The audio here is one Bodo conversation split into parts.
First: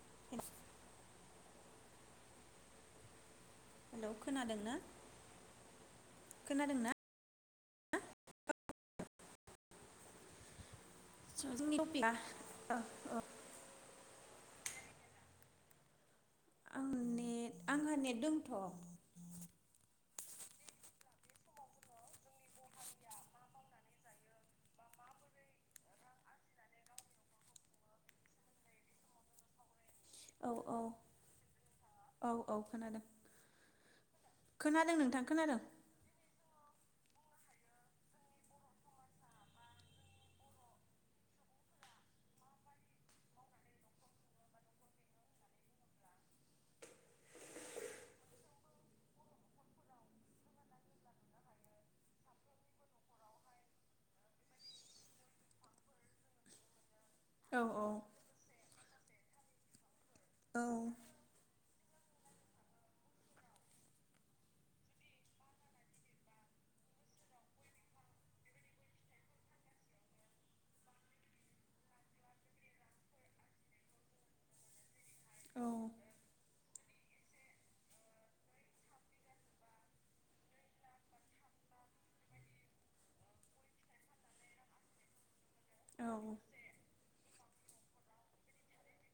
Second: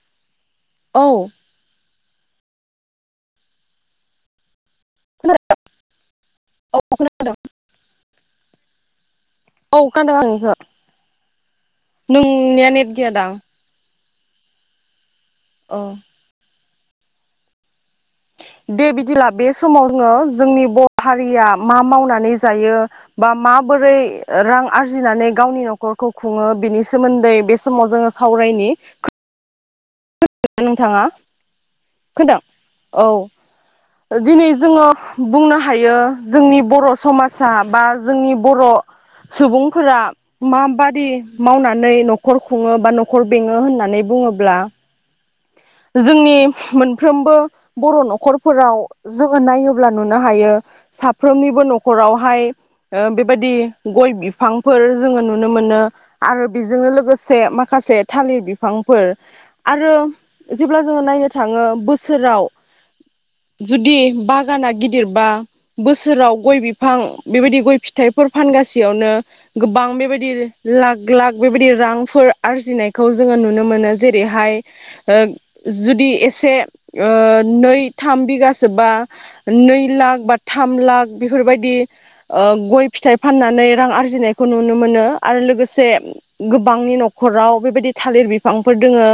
[inaudible] औ हेलौ खोनादों औ खोनादोंना औ खोन्दों नोङिखो [unintelligible] अह आंङो नेट आंहा नेट दंथ' औ दे बिदिब्ला बे समाव जोङो जोंनि बर‌ हारिया मा मावनानै जायो बा माबोरै रां आरजिनानै गावनि नखरखौ खुङो बिनि सोमोन्दै बे समाव जोङो सावरायनि खोनादोंना औ नोंथाङा औ खोन्दों औ खोनादों औ दिनै जोङो खोनादों नोंथां बुंनो खोनादों हायो जोंनि बर समाजा बा जोंनि बर सुबुंफोरा माबादि मावनानै नखर खुङो बा नखर बेङो होननानै बुङोब्ला जोंनि मोनफ्रोमबो बर नखरफोराव जोङो नायोब्ला नुनो हायो साफ्रोमनिबो नखरावहाय ओ बेबायदि गय बिफांफोर जोङो नुनो मोनो आरो बेजोंनो लोगोसे से औ औ माखासे थालिर बिफ बिफांफोर आरो औ जेब्ला जोङो नायनो थाङो बो बोसोराव जुदि बागाना गिदिरबा बोसोराव गय बिफां बेबायदि गय फिथाइफोर फानगासेयावनो गोबां बेबायदि लाख लाख बेबायदि रांफोर आरजिनायखौ जोङो नुनो मोनो जेरै जेरैहाय ओ औ जुदि एसे ओ नै थाम बिगासोबा नै लाख बा थाम लाख बेफोरबायदि ओ गय फिथाइ फाननानै रां आरजिनायखौ नुनो मोनो आरो लोगोसे औ गोबांनि नखर खराव बेबायदि थालिर बिफांफोर दोङो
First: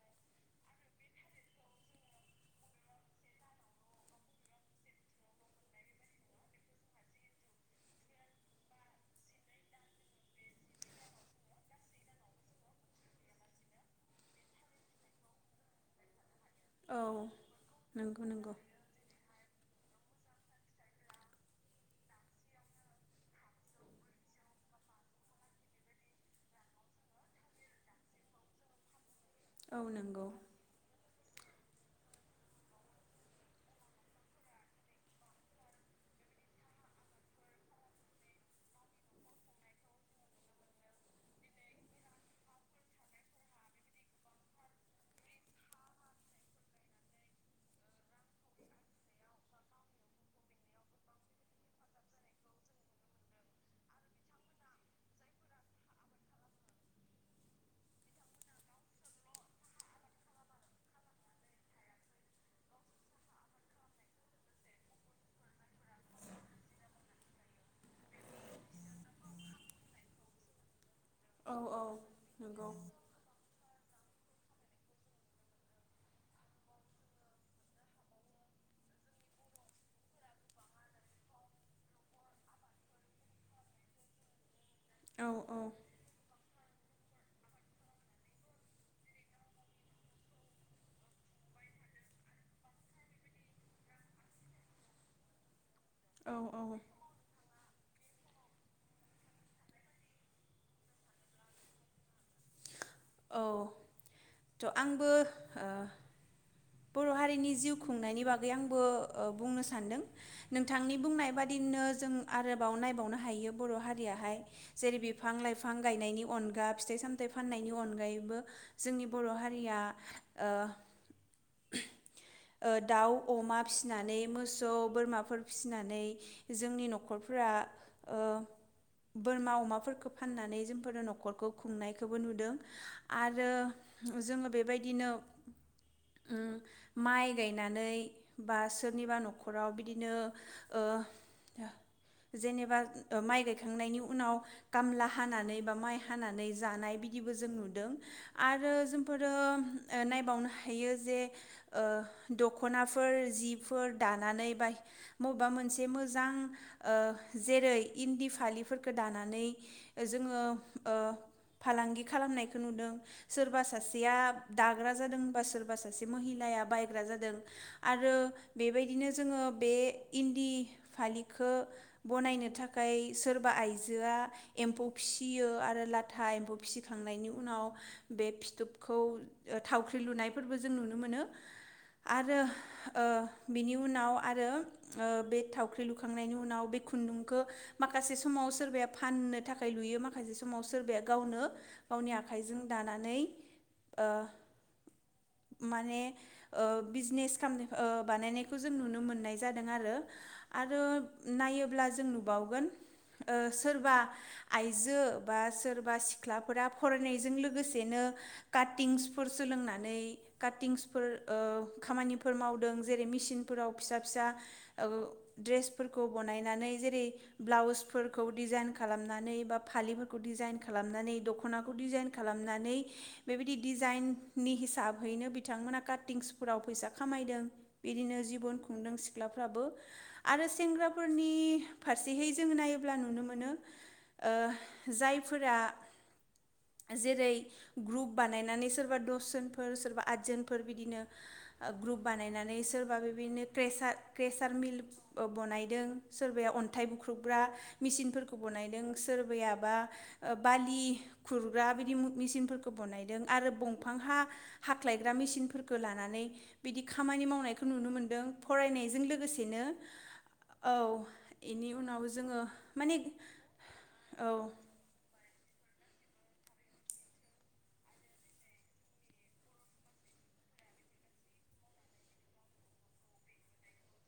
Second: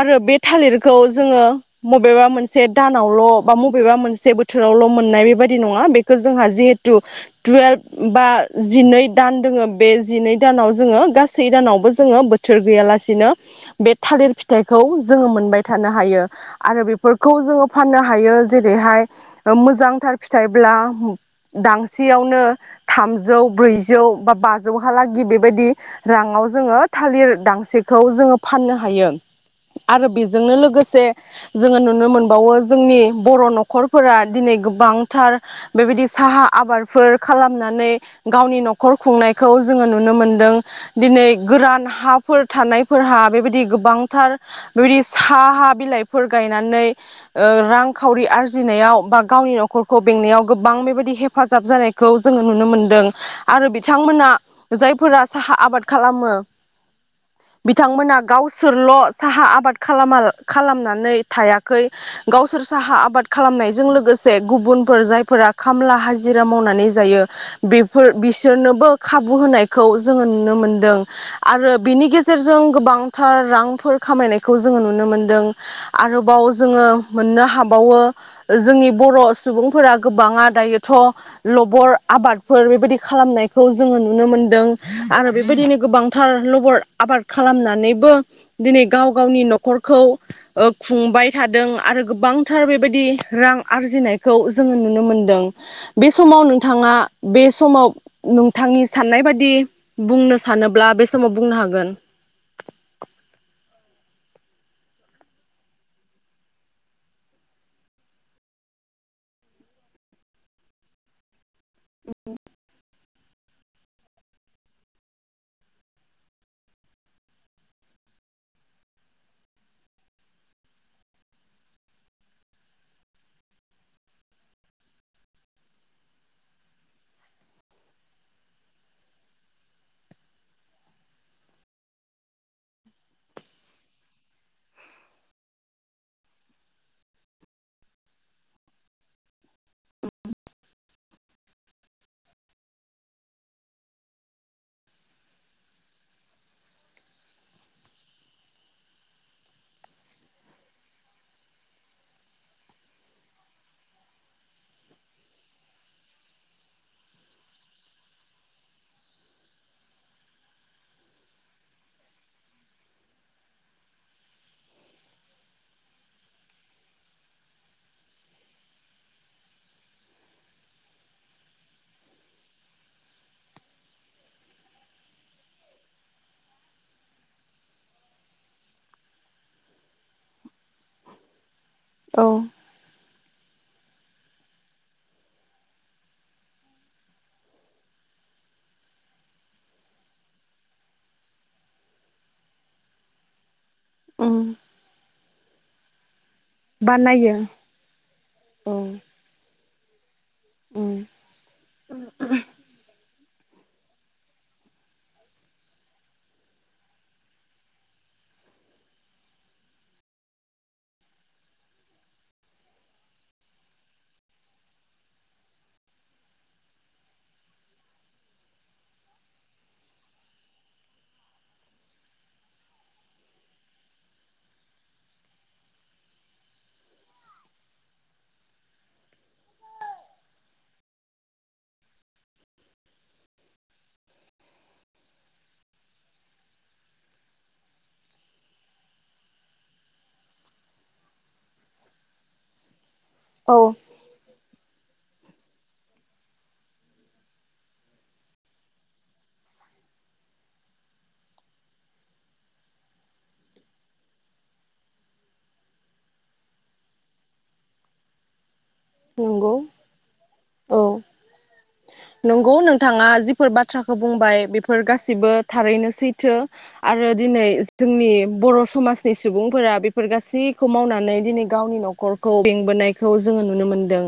आरो बे थालिरखौ जोङो बबेबा मोनसे दानावलबा बबेबा मोनसे बोथोरावल मोननाय बेबायदि नङा बेखौ जोंहा जिहेथु टुवेल्भ बा जिनै दान दोङो बे जिनै दानाव जोङो गासै दानावबो जोङो बोथोर गैयालासेनो बे थालिर फिथाइखौ जोङो मोनबाय थानो हायो आरो औ बेफोरखौ जोङो फाननो नंगौ हायो नंगौ जेरैहाय ओ मोजांथार फिथाइब्ला दांसेयावनो थामजौ ब्रैजौ बा बाजौहालागि बेबायदि राङाव जोङो थालिर दांसेखौ जोङो फाननो हायो औ आरो नंगौ बेजोंनो लोगोसे जोङो नुनो मोनबावो जोंनि बर नखरफोरा दिनै गोबांथार बेबायदि साहा आबादफोर खालामनानै गावनि नखर खुंनायखौ जोङो नुनो मोनदों दिनै गोरान हाफोर थानायफोरहा बेबायदि गोबांथार बेबायदि साहा बिलाइफोर गायनानै रांखावरि ओ आरजिनायाव बा गावनि नखरखौ बेंनायाव गोबां बेबायदि हेफाजाब जानायखौ जोङो नुनो मोनदों आरो बिथांमोना जायफोरा साहा आबाद खालामो बिथांमोना गावसोरल साहा आबाद खालाम खालामनानै थायाखै गावसोर साहा आबाद खालामनायजों लोगोसे गुबुनफोर जायफोरा खामला हाजिरा मावनानै जायो बेफोर बिसोरनोबो खाबु होनायखौ जोङो नुनो मोनदों औ आरो औ बिनि गेजेरजों नंगौ गोबां रांफोर खामायनायखौ जोङो नुनो मोनदों आरोबाव जोङो मोननो हाबावो जोंनि बर सुबुंफोरा गोबाङा दायोथ लबर आबादफोर बेबायदि खालामनायखौ जोङो नुनो मोनदों औ आरो बेबायदिनो गोबांथार लबर आबाद खालामनानै बो दिनै गाव गावनि नखरखौ ओ खुंबाय थादों आरो गोबांथार बेबायदि रां आरजिनायखौ जोङो नुनो मोनदों बे औ समाव नोंथाङा बे समाव नोंथांनि साननाय बादि बुंनो सानोब्ला बे समाव बुंनो हागोन औ थ आंबो ओ बर हारिनि जिउ खुंनायनि बागै आंबो ओ बुंनो सान्दों नोंथांनि बुंनाय बादि नो जों आरोबाव नायबावनो हा हायो बर हारियाहाय जेरै बिफां लाइफां गायनायनि अनगा फिथाइ सामथाइ फाननायनि अनगा अनगायैबो जोंनि बर हारिया ओ ओ दाउ अमा फिसिनानै मोसौ बोरमाफोर फिसिनानै जोंनि नखरफोरा ओ बोरमा अमाफोरखौ फाननानै जोंफोरो नखरखौ खुंनायखौबो नुदों आरो जोंङो बेबायदिनो उम माइ गायनानै बा सोरनिबा नखराव बिदिनो ओ जेनेबा माइ गायखांनायनि उनाव खामला हानानै बा माइ हानानै जानाय बिदि जों नुदों आरो जोंफोरो ओ नायबावनो हायो जे ओ दखनाफोर जिफोर दानानै बा बबेबा मोनसे मोजां ओ जेरै इन्दि फालिफोरखौ दानानै जोंङो ओ फालांगि खालामनायखौ नुदों सोरबा सासेया दाग्रा जादों बा सोरबा सासे महिलाया बायग्रा जादों आरो बेबायदिनो जोंङो बे इन्दि फालिखौ बनायनो थाखाय सोरबा आइजोआ एम्फौ फिसियो आरो लाथा एम्फौ फिसि फिसिखांनायनि उनाव बे फिथोबखौ थावख्रि लुनायफोरबो जों नुनो मोनो औ आरो ओ बिनि उनाव आरो ओ बे थावख्रि लुखांनायनि उनाव बे खुन्दुंखौ माखासे समाव सोरबाया फाननो थाखाय लुयो माखासे समाव सोरबाया गावनो गावनि आखाइजों दानानै ओ उम माने ओ बानायो बिजनेस खामनो ओ बानायनायखौ जों औ नुनो मोन्नाय जादों आरो आरो उम नायोब्ला जों नुबावगोन ओ सोरबा आइजो बा सोरबा सिख्ला फोरा फरायनायजों लोगोसेनो काटिंसफोर सोलोंनानै। काटिंसफोर ओ खामानिफोर मावदों जेरै मेसिनफोराव ओ फिसा फिसा ड्रेसफोरखौ बनायनानै जेरै ब्लाउसफोरखौ डिजाइन खालामनानै बा फालिफोरखौ डिजाइन खालामनानै द' दखनाखौ डिजाइन खालामनानै बेबायदि डिजाइननि हिसाबहैनो बिथांमोना काटिंसफोराव फैसा खामायदों। बिदिनो जिबन खुंदों सिख्लाफ्राबो आरो सेंग्राफोरनि फारसेहै जोंङो नायोब्ला नुनो मोनो। ओ जायफोरा जेरै ग्रुप बानायनानै सोरबा दसजोनफोर सोरबा आदजोनफोर बिदिनो ग्रुप बानायनानै सोरबा बे बिनो औ क्रेसार क्रेसार मिल ओ बनायदों सोरबाया अन्थाइ बुख्रुबग्रा मेचिनफोरखौ बनायदों सोरबायाबा ओ बालि खुरग्रा बिदि मु मेचिनफोरखौ बनायदों आरो ब़फां हा हाख्लायग्रा मेसिनफोरखो लानानै बिदि खामानि मावनायखो नुनो मोनदों। फरायनायजों नंगौ लोगोसेनो औ इनि उनाव जोंङो नंगौ माने नोंथाङा जिफोर बाथ्राखौ औ बुंबाय बेफोर गासिबो थारैनो सैथो आरो दिनै जोंनि बर' समाजनि सुबुंफोरा बेफोर गासैखौ मावनानै दिनै गावनि न'खरखौ बेंबोनायखौ जोंङो नुनो मो दों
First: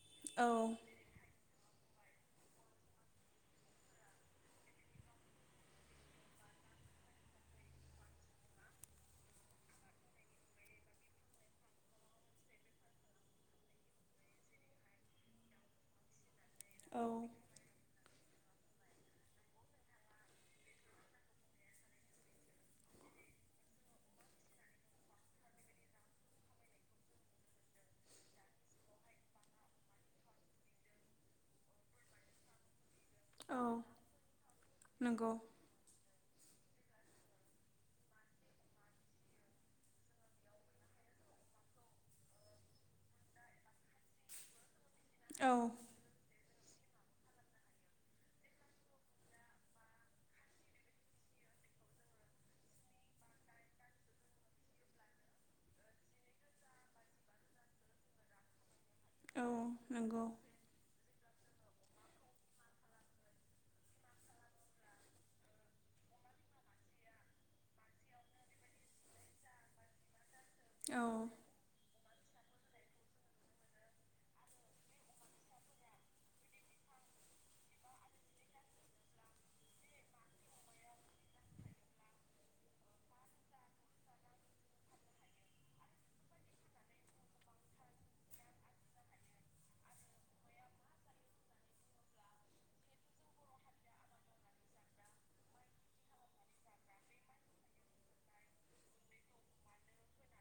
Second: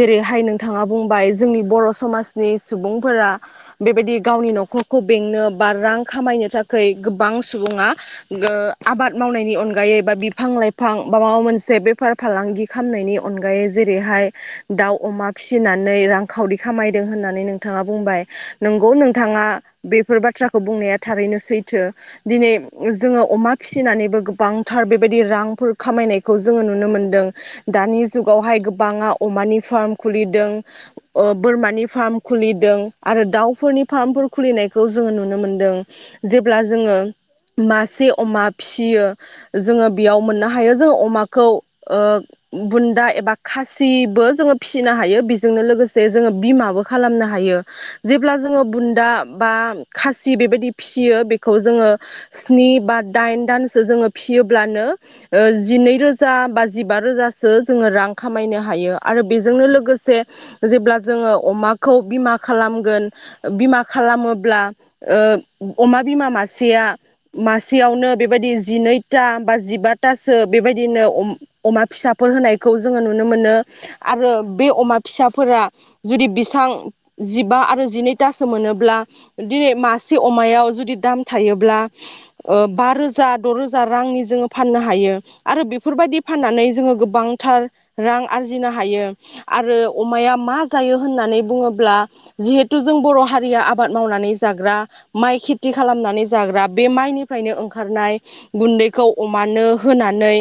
जेरैहाय औ नोंथाङा बुंबाय जोंनि बर' समाजनि सुबुंफोरा बेबायदि गावनि न'खरखौ बेंनो बा रां खामायनो थाखै गोबां सुबुङा गो आबाद मावनायनि अनगायै बा बिफां लाइफां बा माबा मोनसे बेफार फालांगि खामनायनि अनगायै जे रैहाय दाउ अमा फिसिनानै रां खावरि औ खामायदों होननानै नोंथाङा बुंबाय। नंगौ नोंथाङा बेफोर बाथ्राखौ बुंनाया थारैनो सैथो दिनै जोंङो अमा फिसिनानैबो गोबांथार बेबायदि रांफोर खामायनायखौ जोंङो नुनो मोनदों। दानि जुगावहाय गो बांङा अमानि फार्म खुलिदों बोरमानि फार्म खुलिदों। आरो औ दाउफोरनि फार्मफोर खुलिनायखौ जोंङो नंगौ नुनो मोनदों। जेब्ला जोंङो मासे अमा फिसियो जोंङो बेयाव मोननो हायो। जों अमाखौ ओ बुन्दा एबा खासिबो जोंङो फि सिनो हायो औ बेजोंनो लोगोसे जोंङो बिमा बो खालामनो हायो जेब्ला जोङो बुन्दा बा खासि बेबादि फिसियो बेखौ जोंङो स्नि बा दाइन दानसो जोंङो फिसियोब्लानो ओ जिनै रोजा बा जिबा रोजासो जोंङो रां खामायनो हायो। आरो औ बेजोंनो लोगोसे नंगौ जेब्ला जोङो अमाखौ बिमा खालामगोन बिमा खालामोब्ला ओ अमा बिमा मासेया मासेयावनो बेबायदि जिनै ता बा जिबा ता सो बेबायदिनो औ अम अमा फिसा फोर होनायखौ जोङो नुनो मोनो आरो बे अमा फिसाफोरा जुदि बेसां जिबा आरो जिनैतासो मोनोब्ला दिनै मासे अमायाव जुदि दाम थायोब्ला बा रोजा द'रोजा रांनि जोङो फाननो हायो आरो बेफोरबायदि फाननानै जोङो गोबां थार रां आरजिनो हायो आरो अमाया मा जायो होननानै बुङोब्ला जिहेथु जों बर' हारिया आबाद मावनानै जाग्रा माइ खेथि खालामनानै जाग्रा बे माइनिफ्रायनो ओंखारनाय गुन्दैखौ अमानो होनानै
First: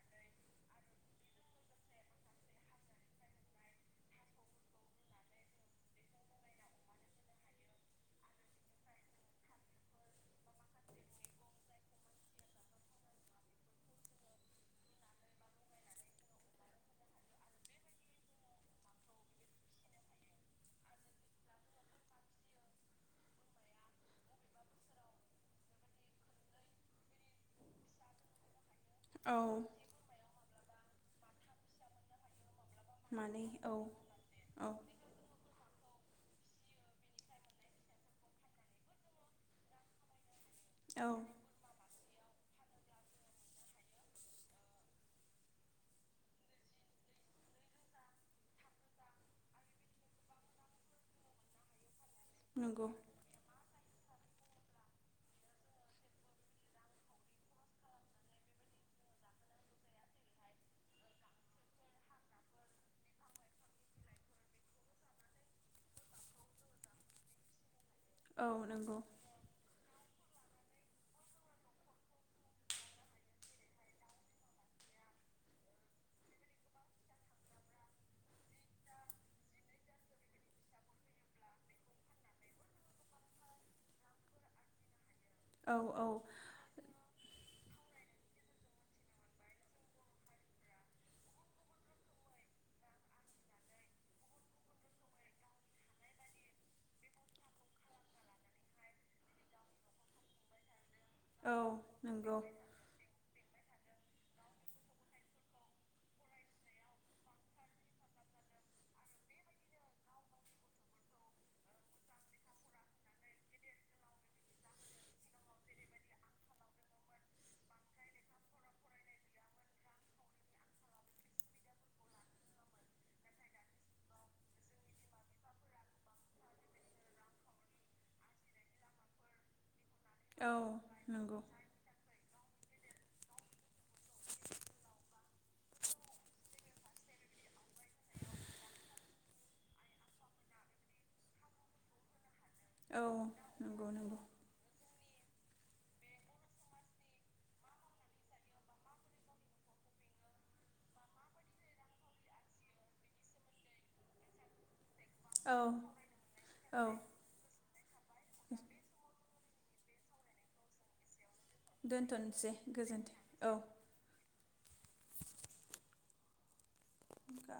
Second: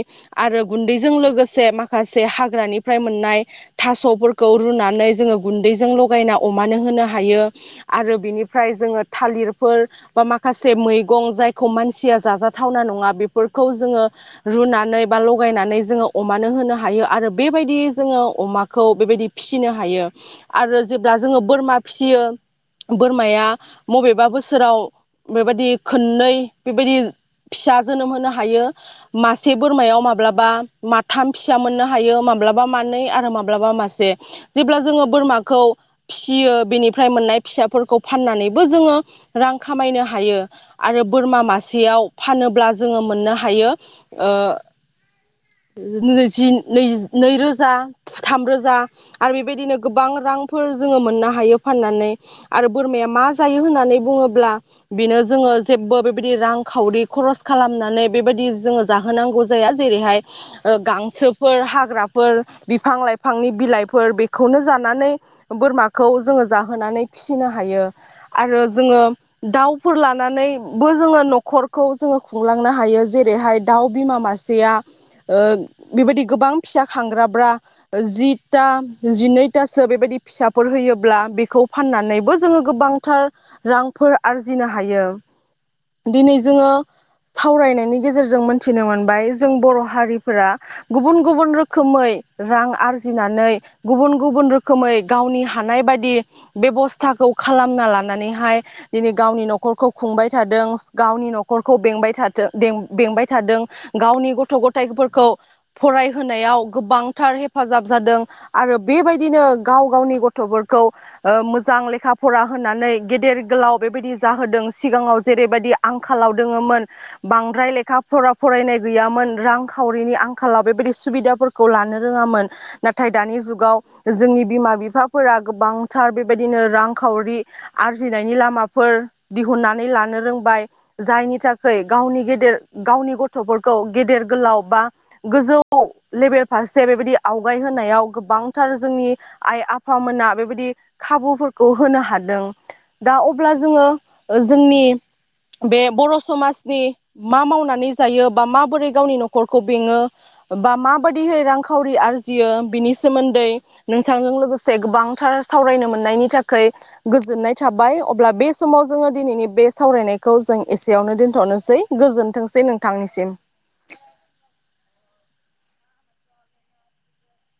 आरो गुन्दैजों लोगोसे मा खासे हाग्रानिफ्राय मोननाय थास'फोरखौ रुनानै जोङो गुन्दैजों लगायना अमानो होनो हायो आरो बेनिफ्राय जोङो थालिरफोर बा माखासे मैगं जायखौ मानसिया जाजाथावना नङा बेफोरखौ जोङो रुनानै बा लगायनानै जोङो अमानो होनो हा यो आरो बेबायदि जोङो अमाखौ बेबायदि फिसिनो हायो आरो जेब्ला जोङो बोरमा फिसियो बोरमाया मबेबा बोसोराव बेबायदि खननै बेबायदि फिसा जोनोम होनो हायो। औ मासे बोरमायाव माब्लाबा माथाम फि सा मोननो हायो मा ब्लाबा मानै आरो माब्लाबा मासे। औ जेब्ला जोङो बोरमाखौ फिसियो बेनिफ्राय मोननाय फिसाफोरखौ फाननानैबो जोङो रां खामायनो हायो। आरो औ बोरमा मासेयाव फानोब्ला जोङो मोननो हायो ओ [unintelligible] जि नै नैरोजा थामरोजा आरो बेबायदिनो गोबां रांफोर जोङो मोननो हायो फाननानै। आरो नंगौ बोरमाया मा जायो होननानै बुङोब्ला बिनो जोङो जेबो बेबादि रां खावरि खरसे खालामनानै बेबादि जोङो जाहोनांगौ जायो जेरैहाय ओ गां सोफोर हाग्राफोर बिफां लाइफांनि बिलाइफोर बेखौनो जानानै बोरमाखौ जोङो जाहोनानै फिसिनो हायो। औ आरो नंगौ जोङो दाउ फोर लानानैबो जोङो न'खरखौ जोङो खुंलांनो हायो जेरैहाय दाउ बिमा मासेया ओ बेबायदि गोबां फिसा खांग्राब्रा जिथा जिनैथासो बेबायदि फिसाफोर होयोब्ला बेखौ फाननानैबो जोङो गोबांथार रांफोर आरजिनो हायो। औ औ दिनै जोङो सावरायनायनि। गेजेरजों मोनथिनो मोनबाय जों बर' हारिफोरा गुबुन गुबुन रोखोमै रां आरजिनानै गुबुन गुबुन रोखोमै गावनि हानाय बायदि बेब'स्थाखौ खालामना लानानैहाय दिनै गावनि न'खरखौ खुंबाय थादों। गावनि औ न'खरखौ बेंबाय नंगौ थाथो बें बेंबाय थादों। गावनि गथ' गथाइफोरखौ फरायहोनायाव गोबांथार हेफाजाब जादों आरो बेबायदिनो गाव गावनि गथ'फोरखौ ओ मोजां लेखा फरा होनानै गेदेर गोलाव बेबायदि जाहोदों सिगाङाव जेरैबायदि आंखालाव दोङोमोन बांद्राय लेखा फरा फरायनाय गैयामोन रांखावरिनि आं खालाव बेबायदि सुबिदाफोरखौ लानो रोङामोन नाथाय दानि जुगाव जोंनि बिमा बिफाफोरा गोबांथार बेबायदिनो रांखावरि आरजिनायनि लामाफोर दिहुननानै लान औ रोंबाय जायनि नंगौ थाखाय गावनि गेदेर गावनि गथ'फोरखौ गेदेर गोलाव बा गोजौ लेबेल फारसे बेबायदि आवगाय होनायाव गोबांथार जोंनि आइ आफामोना बेबायदि खाबुफोरखौ होनो हादों। औ दा अब्ला जोङो नंगौ नंगौ जोंनि बे बर' समाजनि मा मावनानै जायो बा माबोरै गावनि न'खरखौ बेङो बा माबायदिहै रांखावरि आरजियो बिनि सोमोन्दै नोंथांजों लोगोसे गोबां थार औ सावरायनो मोननायनि थाखाय औ गोजोननाय थाबाय अब्ला बे समाव जोङो दिनैनि बे सावरायनायखौ जों एसेयावनो दोन थनोसै दोनथ'नोसै गोजोनथोंसै नोंथांनिसिम। गोजोन्थों अखा